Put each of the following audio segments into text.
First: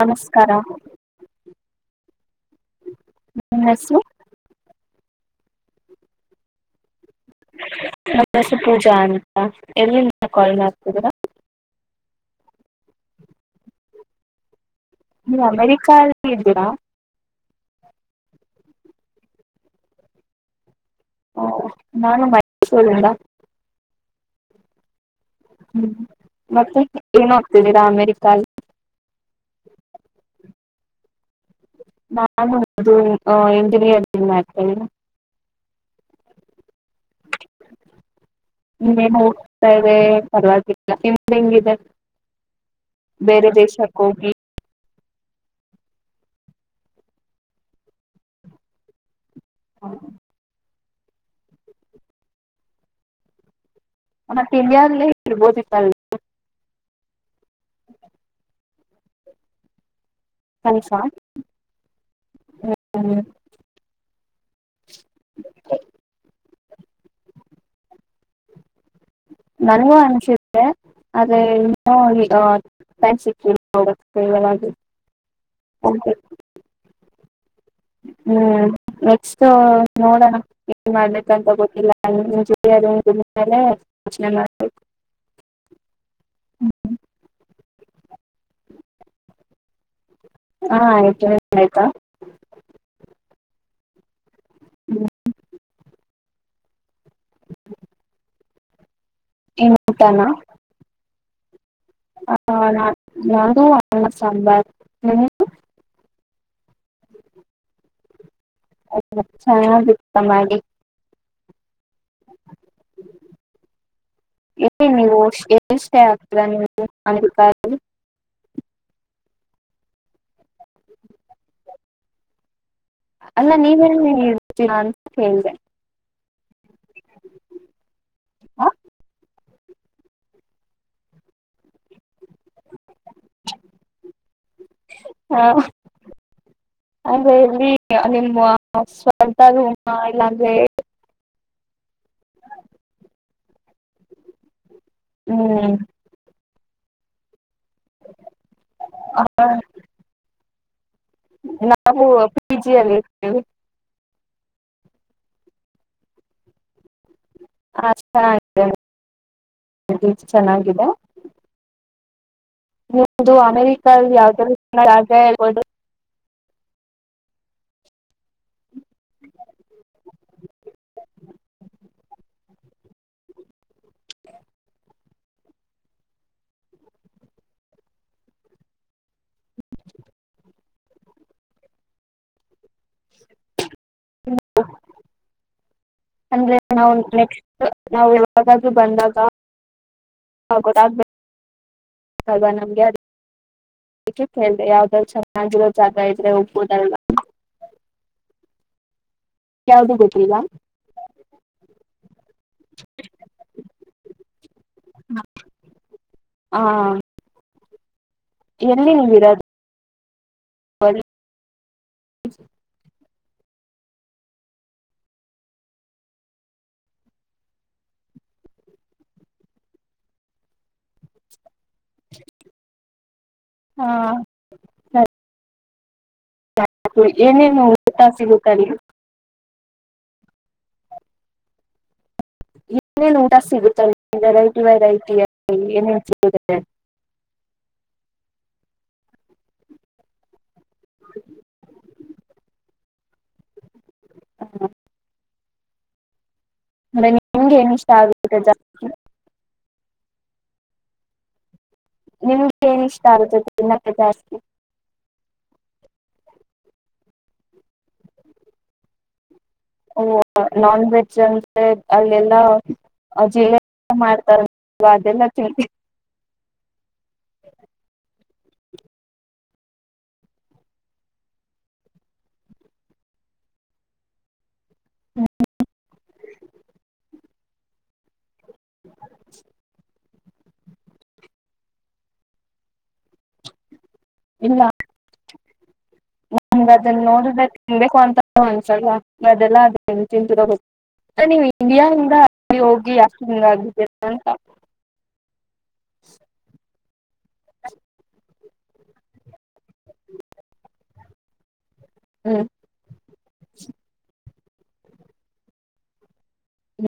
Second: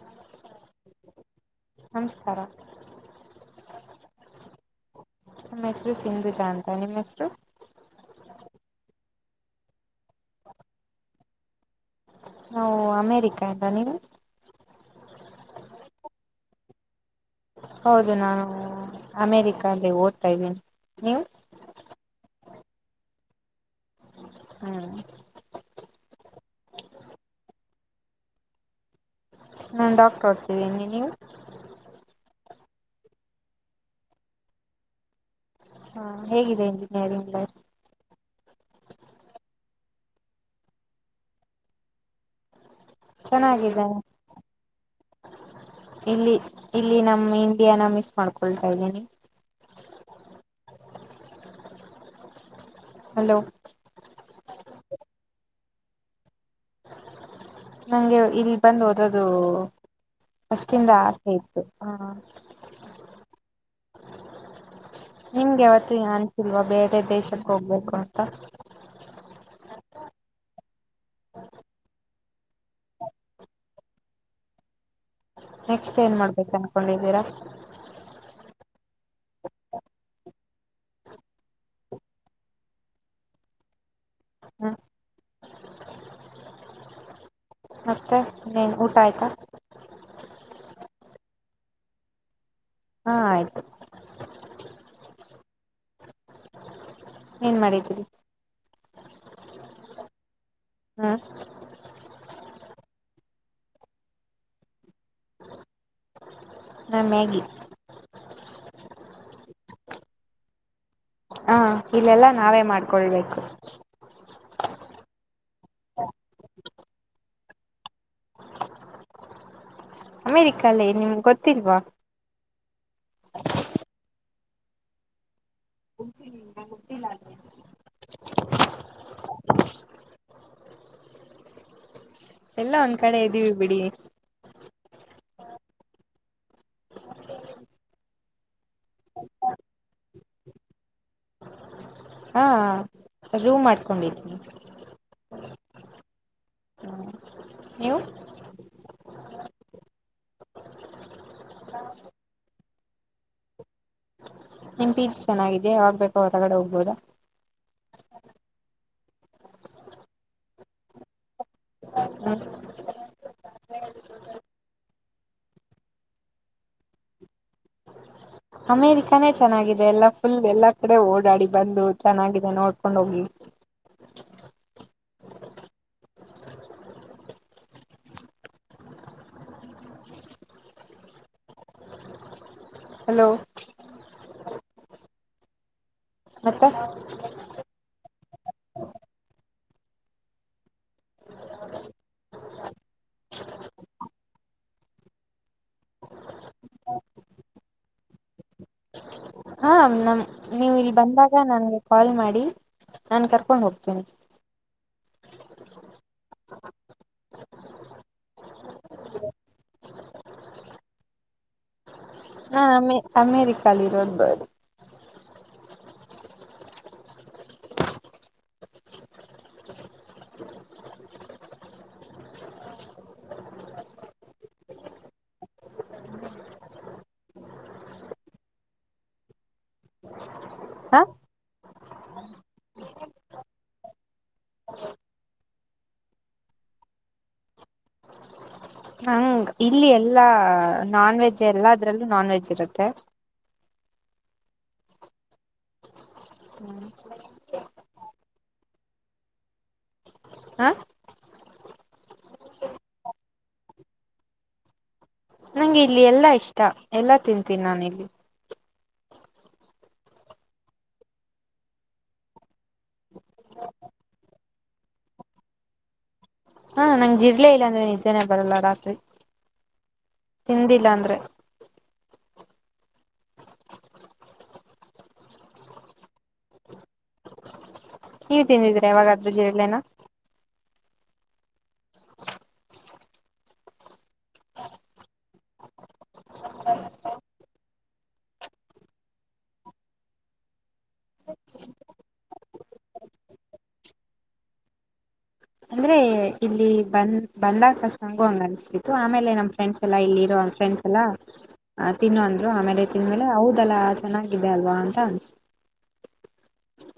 ನಮಸ್ಕಾರ ನಮಸ್ಕಾರ ನಿಮ್ ಹೆಸರು ನಮ್ಮ ಹೆಸರು ಸಿಂಧುಜಾ ಅಂತ ನಿಮ್ ಹೆಸರು ನಾನ್ ಹೆಸ್ರು ಪೂಜಾ ಅಂತ ಎಲ್ಲಿಂದ ಕಾಲ್ ಮಾಡ್ತಿದೀರಾ ನಾವು ಅಮೇರಿಕಾಯಿಂದ ನೀವು ನೀವು ಅಮೆರಿಕಾದಲ್ಲಿ ಇದ್ದೀರಾ ಹೌದು ನಾನು ಅಮೇರಿಕಾಗೆ ಓದ್ತಾ ಇದ್ದೀನಿ ನೀವು ಹೊಂ ನಾನು ಮೈಸೂರಿಂದ ಹಾಂ ಹ್ಮ್ ಮತ್ತೆ ಏನ್ ಓದ್ತಿದೀರಾ ಅಮೇರಿಕ ಅಲ್ಲಿ ನಾನ್ ಡಾಕ್ಟರ್ ಓದ್ತಿದ್ದೀನಿ ನೀವು ನಾನು ಅದು ಇಂಜಿನಿಯರಿಂಗ್ ಮಾಡ್ತೀನಿ ಹಾಂ ಹೇಗಿದೆ ಇಂಜಿನಿಯರಿಂಗ್ ಲೈಫ್ [unintelligible] ಹೋಗ್ತಾ ಇದೆ ಪರವಾಗಿಲ್ಲ ನಿಮ್ದ ಹೆಂಗಿದೆ ಬೇರೆ ಚೆನ್ನಾಗಿದೆ ದೇಶಕ್ಕೆ ಹೋಗಿ ಇಲ್ಲಿ ಇಲ್ಲಿ ನಮ್ ಇಂಡಿಯಾನ ಮಿಸ್ ಮಾಡ್ಕೊಳ್ತಾ ಇದೀನಿ ಹ್ಮ್ ಹಲೋ [unintelligible] ನಂಗೆ ಇಲ್ಲಿ ಬಂದ ಓದದು ಕನ್ಸ ಪಷ್ಟಿಂದ ಆಸೆ ಇತ್ತ ಹ [unintelligible] ನಿಂಗ ಯವತ್ತು ಏನಾಗಿಲ್ವಾ ಬೇರೆ ದೇಶಕ ಹೋಗ್ಬೇಕು ಅಂತ. ನಂಗೆ ಅನ್ಸುತ್ತೆ ಆದ್ರೆ ಇನ್ನ ಆ [unintelligible] ನೆಕ್ಸ್ಟ್ ಹೋಗ್ಬೇಕು ಏನ್ ಮಾಡ್ಬೇಕ ಅನ್ಕೊಂಡಿದ್ದೀರಾ. ಹ್ಮ ನೆಕ್ಸ್ಟ್ ನೋಡೋಣ. ಏನ್ ಮಾಡ್ಬೇಕಂತ ಗೊತ್ತಿಲ್ಲ [unintelligible] ಯೋಚನೆ ಹ್ಮ್ ಮಾಡ್ಬೇಕು. ಮತ್ತೆ ಏನ್ ಊಟ ಆಯ್ತಾ. ಹಾ ಆಯ್ತು ನಿಮ್ದ ಆಯ್ತಾ. ಹಾ ಆಯ್ತು. [unintelligible] ಏನ್ ಮಾಡಿದ್ದೀರಿ. ಏನ್ ಉಟಾನ ಹಾ [unintelligible] ನಾ ಮ್ಯಾಗಿ ಆಯ್ತು ಚೆನ್ನಾಗಿತ್ತ ಮ್ಯಾಗಿ. ಹ ಇಲ್ಲೆಲ್ಲಾ ನಾವೇ ಮಾಡ್ಕೊಳ್ಬೇಕು. ಏ ನೀವು [unintelligible] ಅಮೇರಿಕ ಅಲ್ಲೇ ನಿಮ್ಗ ಗೊತ್ತಿಲ್ವಾ. ಅಲ್ಲ ನೀವೇಲ್ಲಿ ಇರ್ತೀರ ಅಂತ ಕೇಳದೆ. [unintelligible] ಆ ಎಲ್ಲ ಒಂದ ಕಡೆ ಇದ್ದೀವಿ ಬಿಡಿ. ಹಾ ಅಂದ್ರೆ ಇಲ್ಲಿ ನಿಮ್ಮ ಸ್ವಂತ ರೂಮ ಇಲ್ಲಾಂದ್ರೆ ಹಾ ರೂಮ್ ಮಾಡ್ಕೊಂಡಿದ್ವಿ. ಹ್ಮ. ನೀವು [unintelligible] ನಾವು ಪಿಜಿ ಅಲ್ಲಿ ಇರ್ತೀವಿ. ನಿಮ್ ಪಿಜಿ ಚೆನ್ನಾಗಿದೆ ಯಾವಗ್ ಬೇಕ ಹೊರಗಡೆ ಹೋಗಬೋದ. [unintelligible] ಚೆನ್ನಾಗಿದೆ. ಹ್ಮ್ ನಿವುದು ಅಮೆರಿಕಲ್ಲಿ ಯಾವ್ದ [unintelligible] ಇರ್ಬೋದು. ಅಮೇರಿಕಾನೇ ಚೆನ್ನಾಗಿದೆ ಎಲ್ಲಾ ಫುಲ್ ಎಲ್ಲಾ ಕಡೆ ಓಡಾಡಿ ಬಂದು ಚೆನ್ನಾಗಿದೆ ನೋಡ್ಕೊಂಡ ಹೋಗಿ. [inaudible] ಹಲೋ [unintelligible] ಅಂದ್ರೆ ಮತ್ತೆ ನಾವ್ ನೆಕ್ಸ್ಟ್ ನಾವ ಯಾವಾಗಾದ್ರು ಬಂದಾಗ ಆಗ ಗೊತ್ತಬ ದದ ನಮಗ್ಯಾಡ ಕೇಳ್ದೆ ಯಾವ್ದ್ರರು ಚೆನ್ನಾಗಿರೋ ಜಾಗ ಇದ್ರೆ ಹೋಗಬೋದ ಅಲ್ವಾ. ಹಾ ಯಾವ್ದು ನಮ ಗೊತ್ತಿಲ್ಲ ನೀವು ಇಲ್ಲಿ ಬಂದಾಗ ನನ್ಗೆ ಕಾಲ್ ಮಾಡಿ ನಾನು ಕರ್ಕೊಂಡು ಹೋಗ್ತೀನಿ ಹಾ ಎಲ್ಲಿ ನಿವ ಇರೋದು ಹಾ ಅಮೇ ಅಮೇರಿಕದಲ್ಲಿ ಇರೋದು ಹಾ ಏನೇನು ಊಟಾ ಸಿಗುತ್ತಲ್ಲಿ ಹಾ ಏನೇನ್ ಊಟ ಸಿಗುತ್ತಲ್ಲ ವೆರೈಟಿ ವೆರೈಟಿ ಏನೇನ್ ಸಿಗುತ್ತೆ ಅಲ್ಲಿ ನಂಗ್ ಇಲ್ಲಿ ಎಲ್ಲಾ ನಾನ್ ವೆಜ್ ಎಲ್ಲಾ ಅದ್ರಲ್ಲೂ ನಾನ್ ವೆಜ್ ಇರುತ್ತೆ ಅಂದ್ರೆ ನಿಮ್ಗೆ ಏನ್ ಇಷ್ಟ ಆಗುತ್ತೆ ಜಾ ಹಾ ನಿಮ್ಗೆ ಏನ್ ಇಷ್ಟ ಆಗತನ್ನ ಜಾಸ್ತಿ [inaudible] ನಂಗೆ ಇಲ್ಲಿ ಎಲ್ಲಾ ಇಷ್ಟ ಎಲ್ಲಾ ತಿಂತೀನಿ ನಾನು ಇಲ್ಲಿ ಓ ನಾನ್ ವೆಜ್ ಅಂದ್ರೆ ಅಲ್ಲೆಲ್ಲಾ ಜಿರಲೆ ಮಾಡ್ತಾರವಾ ಅದೆಲ್ಲ ತಿಳ್ ಹಾ ನಂಗ್ ಜಿರ್ಲೆ ಇಲ್ಲ ಅಂದ್ರೆ ನಿದ್ದೇನೆೇ ಬರಲ್ಲ ರಾತ್ರಿ ತಿಂದಿಲ್ಲ ಅಂದ್ರೆ ಹಾ ನೀವು ತಿಂದಿದ್ರಾ ಯವಾಗಾದ್ರೂ ಜೀರಲೆನಾ ಇಲ್ಲಾ ನಂಗ ಅದನ್ನ ನೋಡ್ರೆ ತಿನ್ಬೇಕು ಅಂತ ಅನ್ಸಲ್ ಅದೆಲ್ಲಾ ಅದ ತಿಂತರ ಗ ನೀವು ಇಂಡಿಯಾದಲ್ಲಿ ಅಲ್ಲಿ ಹೋಗಿ ಯಾಕ ಹಂಗ ಆಗಿದ್ದೀ ಅಂತ ಅಂದ್ರೆ ಇಲ್ಲಿ ಬಂದ್ ಬಂದಾಗ ಫಸ್ಟ್ ಹಂಗು ಹಂಗ ಅನಸ್ತಿತ್ತು ಆಮೇಲೆ ನಮ್ಮ ಫ್ರೆಂಡ್ಸ್ ಎಲ್ಲಾ ಇಲ್ಲಿ ಇರೋಂಗ ಫ್ರೆಂಡ್ಸ್ ಎಲ್ಲಾ ಆ ತಿನ್ನುವ ಹ್ಮ್ ಅಂದ್ರು ಆಮೇಲೆ ತಿಂದ್ಮೇಲೆ ಹೌದಲ್ಲಾ ಚೆನ್ನಾಗಿದೆ ಅಲ್ವಾ ಅಂತ ಅನ್ಸತು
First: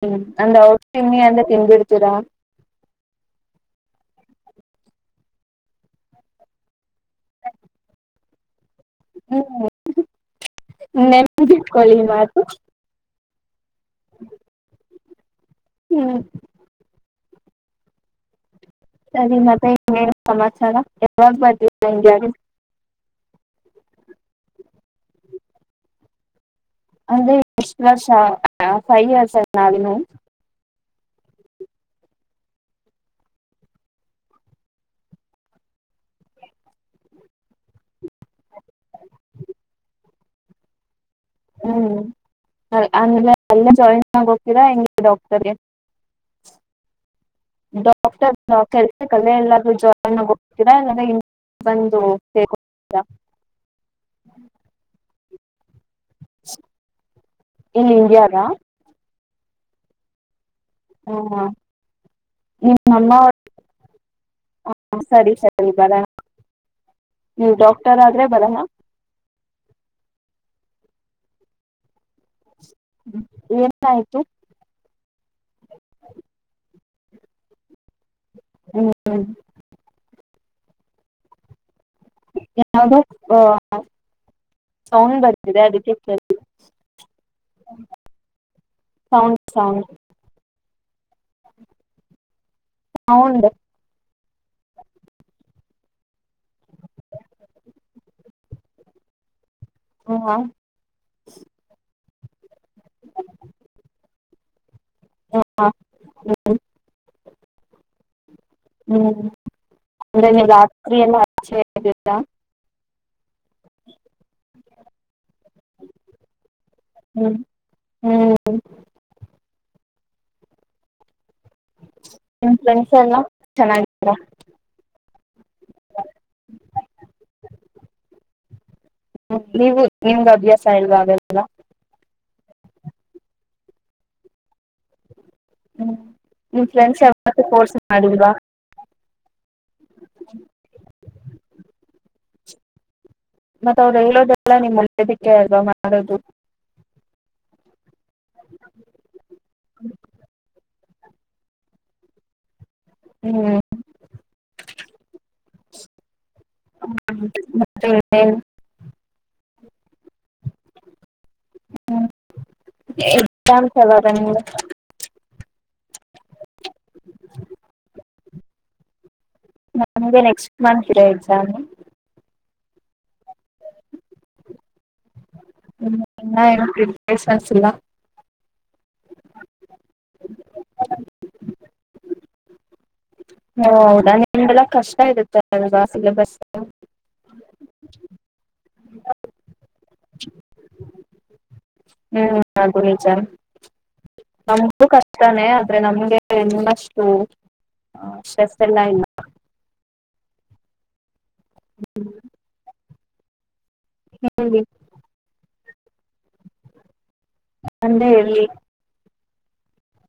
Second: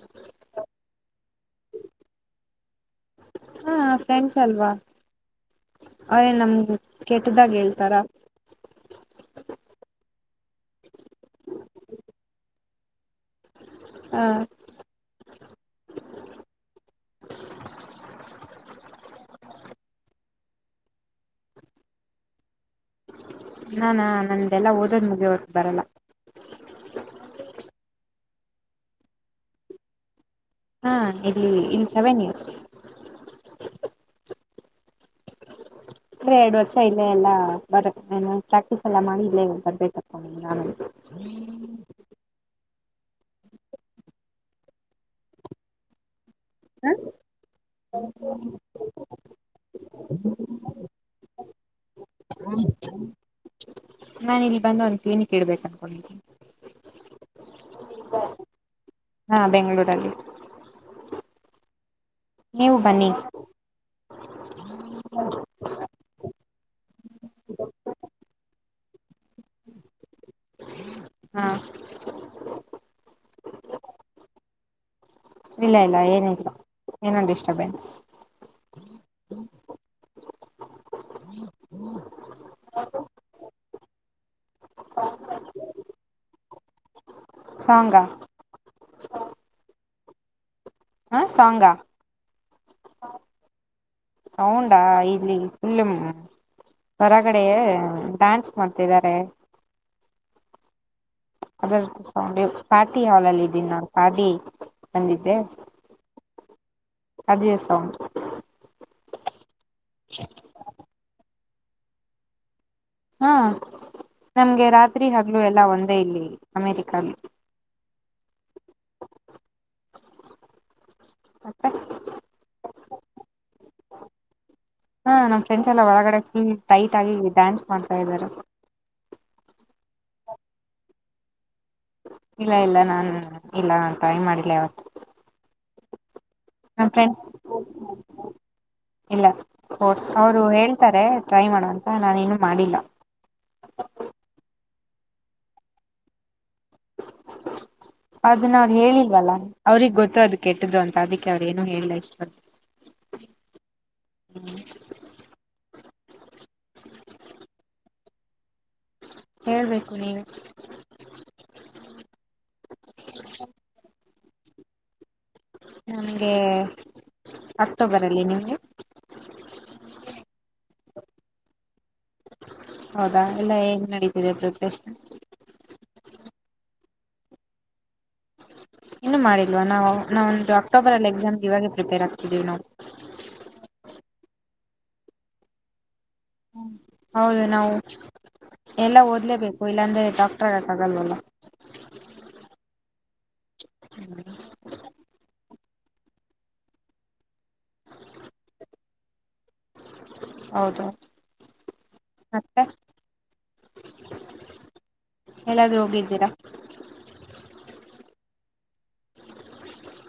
ಹ್ಮ್ ಅಂದ್ ಔಟ್ ತಿಮ್ಮಿ ಅಂದ ತಿಂದಬಿಡ್ತೀರಾ ಹಾ ಫ್ರೆಂಡ್ಸ್ ಅಲ್ವಾ ಅವ್ರೇ ನಮ್ ಕೆಟ್ಟದ್ದಾಗಿ ಹೇಳ್ತಾರ ಹ್ಮ್ ನೆನಪಿಗಿಟ್ಕೊಳ್ಳಿ ಮಾತು ಹಾ ಹ್ಮ್ [unintelligible] ನಾನಾ ನಂದ್ದೆಲ್ಲ ಓದೋದ್ ಮುಗಿಯವರೆಗೆ ಬರಲ್ಲ ಅದೇ ಎಷ್ಟು ವರ್ಷ ಫೈವ್ ಇಯರ್ಸ್ ನಳ [unintelligible] ಹಾ ಇಲ್ಲಿ ಇಲ್ಲಿ ಸೆವೆನ್ ಇಯರ್ಸ್ ಅಂದರೆ [unintelligible] ಎರಡು ವರ್ಷ ಇಲ್ಲೇ ಎಲ್ಲಾ ಬರ ಪ್ರಾಕ್ಟೀಸ್ ಎಲ್ಲಾ ಮಾಡಿ ಇಲ್ಲೇ ಬರ್ಬೇಕಪ್ಪ ನಾನ ಹ ಹ್ಮ್ ಅಂದ್ರೆ ಅಲ್ಲ ಜಾಯಿನ್ ಆಗೋಗ್ತೀರಾ ಹೆಂಗ್ಗೆ ಡಾಕ್ಟರ್ಗೆ ಡಾಕ್ಟರ್ [unintelligible] ಕಲೆ ಎಲ್ಲಾದ್ರೂ ಜಾಯನ್ ಆಗೋಗ್ತೀರಾ ಇಲ್ಲ್ರೆ ಇ ಬಂದು [unintelligible] ನಾನು ಇಲ್ಲಿ ಬಂದು ಒಂದು ಕ್ಲಿನಿಕ್ ಇಡ್ಬೇಕು ಅನ್ಕೊಂಡಿದ್ದೀನಿ ಈ ಇಂಡಿಯಾರ ಹಾ ಬೆಂಗಳೂರಲ್ಲಿ ಹಾ ನೀವು ಬನ್ನಿ ನಿಮ್ಮಮ್ಮ [unintelligible] ಹ ಸರಿ ಸರಿ ಬರ [unintelligible] ನೀ ಡಾಕ್ಟರ್ ಆದ್ರೆ ಬರಲ್ಲಾ ಹಾ ಏನ್ ಆಯ್ತು ಇಲ್ಲ ಇಲ್ಲ ಏನ ಇಲ್ಲ ಏನೋ ಡಿಸ್ಟರ್ಬೆನ್ಸ್ ಹ್ಮ್ ಯೋ ಆ ಸೌಂಡ್ ಬರ್ತಿದೆ ಅದಕ್ಕೆ ಕೇಳಿದ್ದು ಸಾಂಗ್ ಹ ಸಾಂಗ್ ಸಾಂಗ್ ಹ ಸಾಂಗಾ ಸೌಂಡ್ ಸೌಂಡಾ ಇಲ್ಲಿ ಫುಲ್ ಹೊರಗಡೆ ಡಾನ್ಸ್ ಮಾಡ್ತಿದ್ದಾರೆ ಹಾ ಅದ ಪಾರ್ಟಿ ಹಾಲ್ ಅಲ್ಲಿ ಇದ್ದೀನಿ ನಾನು ಪಾರ್ಟಿ ಬಂದಿದ್ದೆ ಅದೆ ಸೌಂಡ್ ಹ್ಮ್ ಅಂದ್ರೆ ನೀವು ರಾತ್ರಿ ಎಲ್ಲ ಅಚೆ ಆತ್ತಾ ಹಾ ನಂಗೆ ರಾತ್ರಿ ಹಗಲು ಎಲ್ಲ ಒಂದೇ ಇಲ್ಲಿ ಅಮೆರಿಕ ಹ್ಮ್ ಹ್ಮ್ ಮತ್ತೆ ನಿಮ್ ಫ್ರೆಂಡ್ಸ್ ಎಲ್ಲ ಚೆನ್ನಾಗಿದಾರ ಹಾ ನಮ್ ಫ್ರೆಂಡ್ಸ್ ಎಲ್ಲ ಒಳಗಡೆ ಟೈಟ್ ಆಗಿ ಡ್ಯಾನ್ಸ್ ಮಾಡ್ತಾ ಇದಾರೆ ಹ ನೀವು ನಿಮ್ಗೆ ಅಭ್ಯಾಸ ಇಲ್ವ ಅದು ಎಲ್ಲ ಇಲ್ಲ ಇಲ್ಲ ನಾ ಇಲ್ಲ ನಾ ಟ್ರೈ ಮಾಡಿಲ್ಲ ಯಾವತ್ತು ಹ್ಞೂ ನಿಮ್ಮ ಫ್ರೆಂಡ್ಸ್ ಯಾವತ್ತೂ ಫೋರ್ಸ್ ಮಾಡಿದ್ವಾ ಇಲ್ಲ ಫೋರ್ಸ್ ಅವರು ಹೇಳ್ತಾರೆ ಟ್ರೈ ಮಾಡುವ ಅಂತ ನಾನು ಇನ್ನು ಮಾಡಿಲ್ಲ ಮತ್ತತ್ ಅವ್ರು ಹೇಳೋದೆಲ್ಲ ನಿಮ್ಮ್ ಒಳ್ಳದಕ್ಕೆ ಅಲ್ವಾ ಮಾಡೋದು ಹ [inaudible] ಅದನ್ನ ಅವ್ರು ಹೇಳಿಲ್ವಲ್ಲ ಅವ್ರಗ್ ಗೊತ್ತು ಅದ ಕೆಟ್ಟದ್ದು ಅಂತ ಅದಕ್ಕೆ ಅವ್ರ ಏನು ಹೇಳಿಲ್ಲ ಇಷ್ಟು ಅ ಹ್ಮ್ ಹ ಮತ್ತ ಹೇಳ್ಬೇಕು ನೀವೆ ಎಲ್ಲಾಮ ಚವರ ನನಗೆ ಅಕ್ಟೋಬರ ಅಲ್ಲಿ ನಿಮಗೆ ನಮಗೆ ನೆಕ್ಸ್ಟ್ ಮಂತ್ ಇರೋ ಎಕ್ಸಾಮ್ ಹೌದಾ ಎಲ್ಲ ಹೇಗ್ ನಡೀತಿದೆ ಪ್ರಿಪೇರೇಷನ್ ಹ್ಮ ಇನ್ನ ಏನು ಪ್ರಿಪೇರೇಷನ್ಸ್ ಇಲ್ಲ ಇನ್ನು ಮಾಡಿಲ್ವ ನಾವು ನಾವಂದು ಅಕ್ಟೋಬರ್ ಅಲ್ಲಿ ಎಕ್ಸಾಮ್ಗೆ ಇವಾಗೆ ಪ್ರಿಪೇರ್ ಆಗ್ತಿದೀವಿ ನಾವು ಹ ಹೌದಾ ನಿಮ್ ಎಲ್ಲ ಕಷ್ಟ ಇರುತ್ತೆ ಅಲ್ವಾ ಸಿಲೆಬಸ್ ಹೌದು ನಾವು ಎಲ್ಲಾ ಓದ್ಲೇಬೇಕು ಇಲ್ಲಾಂದ್ರೆ ಡಾಕ್ಟರ್ ಹಾಗಾಕ್ಕೇ ಆಗಲ್ವಲ್ಲ ಹ್ಮ್ ಅದು ನಿಜ ಹ್ಮ್ ನಮಗು ಕಷ್ಟನೇ ಆದ್ರೆ ನಮ್ಗೆ ಇನ್ನಷ್ಟು ಸ್ಟ್ರೆಸ್ ಎಲ್ಲ ಇಲ್ಲ ಹೌದು ಮತ್ತೆ ಹೇಳ್ಬೇಕು ಎಲ್ಲಾದ್ರೂ ಹೋಗಿ ಇದ್ದೀರಾ. ಅಂದೇ ಎಲ್ಲಿ.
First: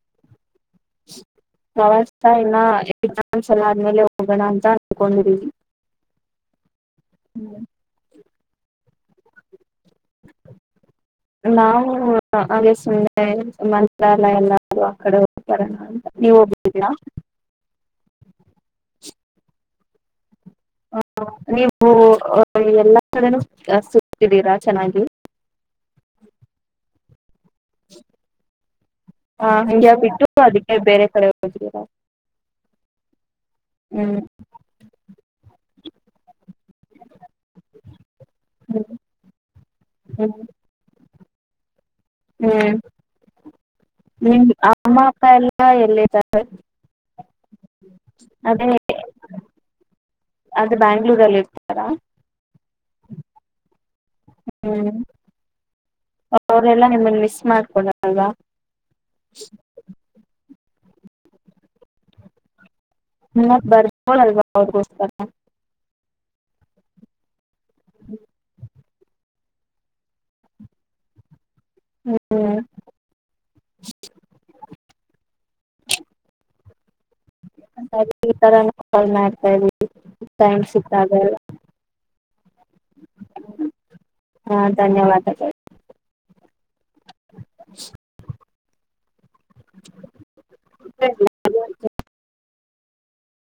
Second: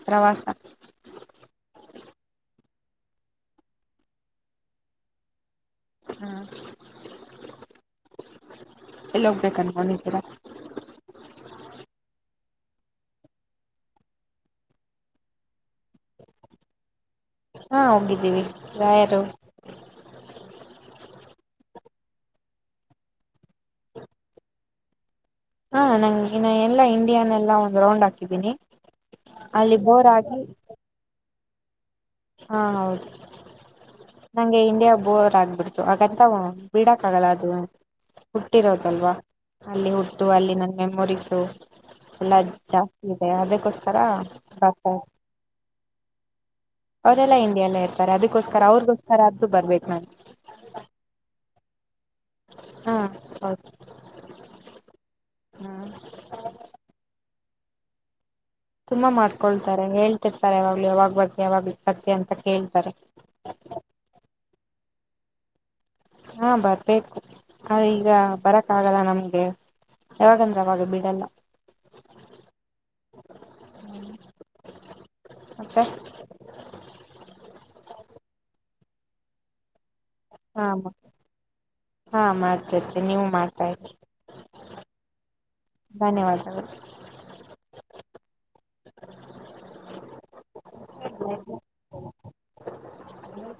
ಪ್ರವಾಸ. ಪ್ರವಾಸ ಇಲ್ಲ ಎಕ್ಸಾಸ್ ಎಲ ಆದ್ಮೇಲೆ ಹೋಗೋಣ ಅಂತ ಅನ್ಕೊಂಡ್ರೀವಿ. ಹ್ಮ್ [inaudible] ಎಲ್ಲಿ ಹೋಗ್ಬೇಕ ಅನ್ಕೊಂಡಿರ. ನಾವು ಹಾಗೆ ಸುಮ್ನೆ ಮಂತ್ರಾಲಯ ಎಲ್ಲ ಆ ಕಡೆ ಹೋಗ್ತರೋಣ. [unintelligible] [unintelligible] ಹಾ ಹೋಗಿದ್ದೀವಿ ರಾಯರು. ಹ ನೀವು ಎಲ್ಲಾ ಕಡೆನೂ ಸುತ್ತಿದ್ದೀರಾ ಚೆನ್ನಾಗಿ. ಹಾ ನಂಗೆ ಎಲ್ಲಾ ಇಂಡಿಯಾನೆಲ್ಲಾ ಒಂದ ರೌಂಡ್ ಹಾಕಿದೀನಿ ಆ, ಅಲ್ಲಿ ಇಂಡಿಯಾ ಬೋರ್ ಬಿಟ್ಟು ಆಗಿ ಅದಕ್ಕೆ ಬೇರೆ ಕಡೆ ಹೋದ್ರಿ ಹಾ ಹೌದು. ನಂಗೆ ಇಂಡಿಯಾ ಬೋರ್ ಆಗ್ಬಿಡ್ತು ಹಾಗಂತ ಬಿಡಕ್ ಆಗಲ್ಲ ಅದು. ಹ್ಮ್, ಹುಟ್ಟಿರೋದಲ್ವಾ ಅಲ್ಲಿ ಹುಟ್ಟು ಹ್ಮ್ ಅಲ್ಲಿ ನನ್ನ ಮೆಮೊರೀಸು. ಎಲ್ಲ ಹ್ಮ್ ಜಾಸ್ತಿ ಇದೆ ಅದಕ್ಕೋಸ್ಕರ. ನಿಮ್ [unintelligible] [inaudible] ಎಲ್ಲ ಎಲ್ಲಿದ್ದಾರೆ. ಅವ್ರೆಲ್ಲಾ ಇಂಡಿಯಲ್ಲ ಇರ್ತಾರೆ ಅದಕ್ಕೋಸ್ಕರ ಅವ್ರಿಗೋಸ್ಕರ ಆದ್ರೂ ಬರ್ಬೇಕು ನಾನು. ಅದ ಬ್ಯಾಂಗ್ಳೂರಲ್ಲಿ ಇರ್ತಾರಾ. ಹಾ ಹೌದು. ಹ್ಮ್ ಹ್ಮ ಅವರೆಲ್ಲ ನಿಮ್ಮನ್ನು ಮಿಸ್ ಮಾಡ್ಕೊಡ ತುಂಬಾ ಮಾಡ್ಕೊಳ್ತಾರೆ ಹೇಳ್ತಿರ್ತಾರೆ ಯಾವಾಗ್ಲ ಯಾವಾಗ್ ಬರ್ತಿ ಯಾವಾಗ್ಲಿ ಬರ್ತಿ ಅಂತ ಕೇಳ್ತಾರೆ. ಮ್ಮ ಬರ್ಬೋಳಲ್ವಾ ಅವ್ರಗೋಸ್ಕರ. ಹಾ ಬರ್ಬೇಕು ಈಗ ಬರಕ್ ಆಗಲ್ಲ ನಮ್ಗೆ. ಯಾವಾಗಂದ್ರೆ ಅವಾಗ ಬಿಡಲ್ಲ. ಹ್ಮ್. ಮತ್ತೆ [inaudible] ಅದಕ್ಕೆ ಈ ತರ ಎಲ್ಲಾ ಕಾಲ್ ಮಾಡ್ತಾ ಇದವಿ ಟೈಮ್ ಹಾ ಸಿಕ್ತಾಗ ಎಲ್ಲಾ. ಹಾ ಮಾಡ್ತಿರ್ತೀನಿ ನೀವು ಮಾಡ್ತಾ ಇರಿ. ಹಾ ಧನ್ಯವಾದಗಳು. ಧನ್ಯವಾದಗಳು. [inaudible]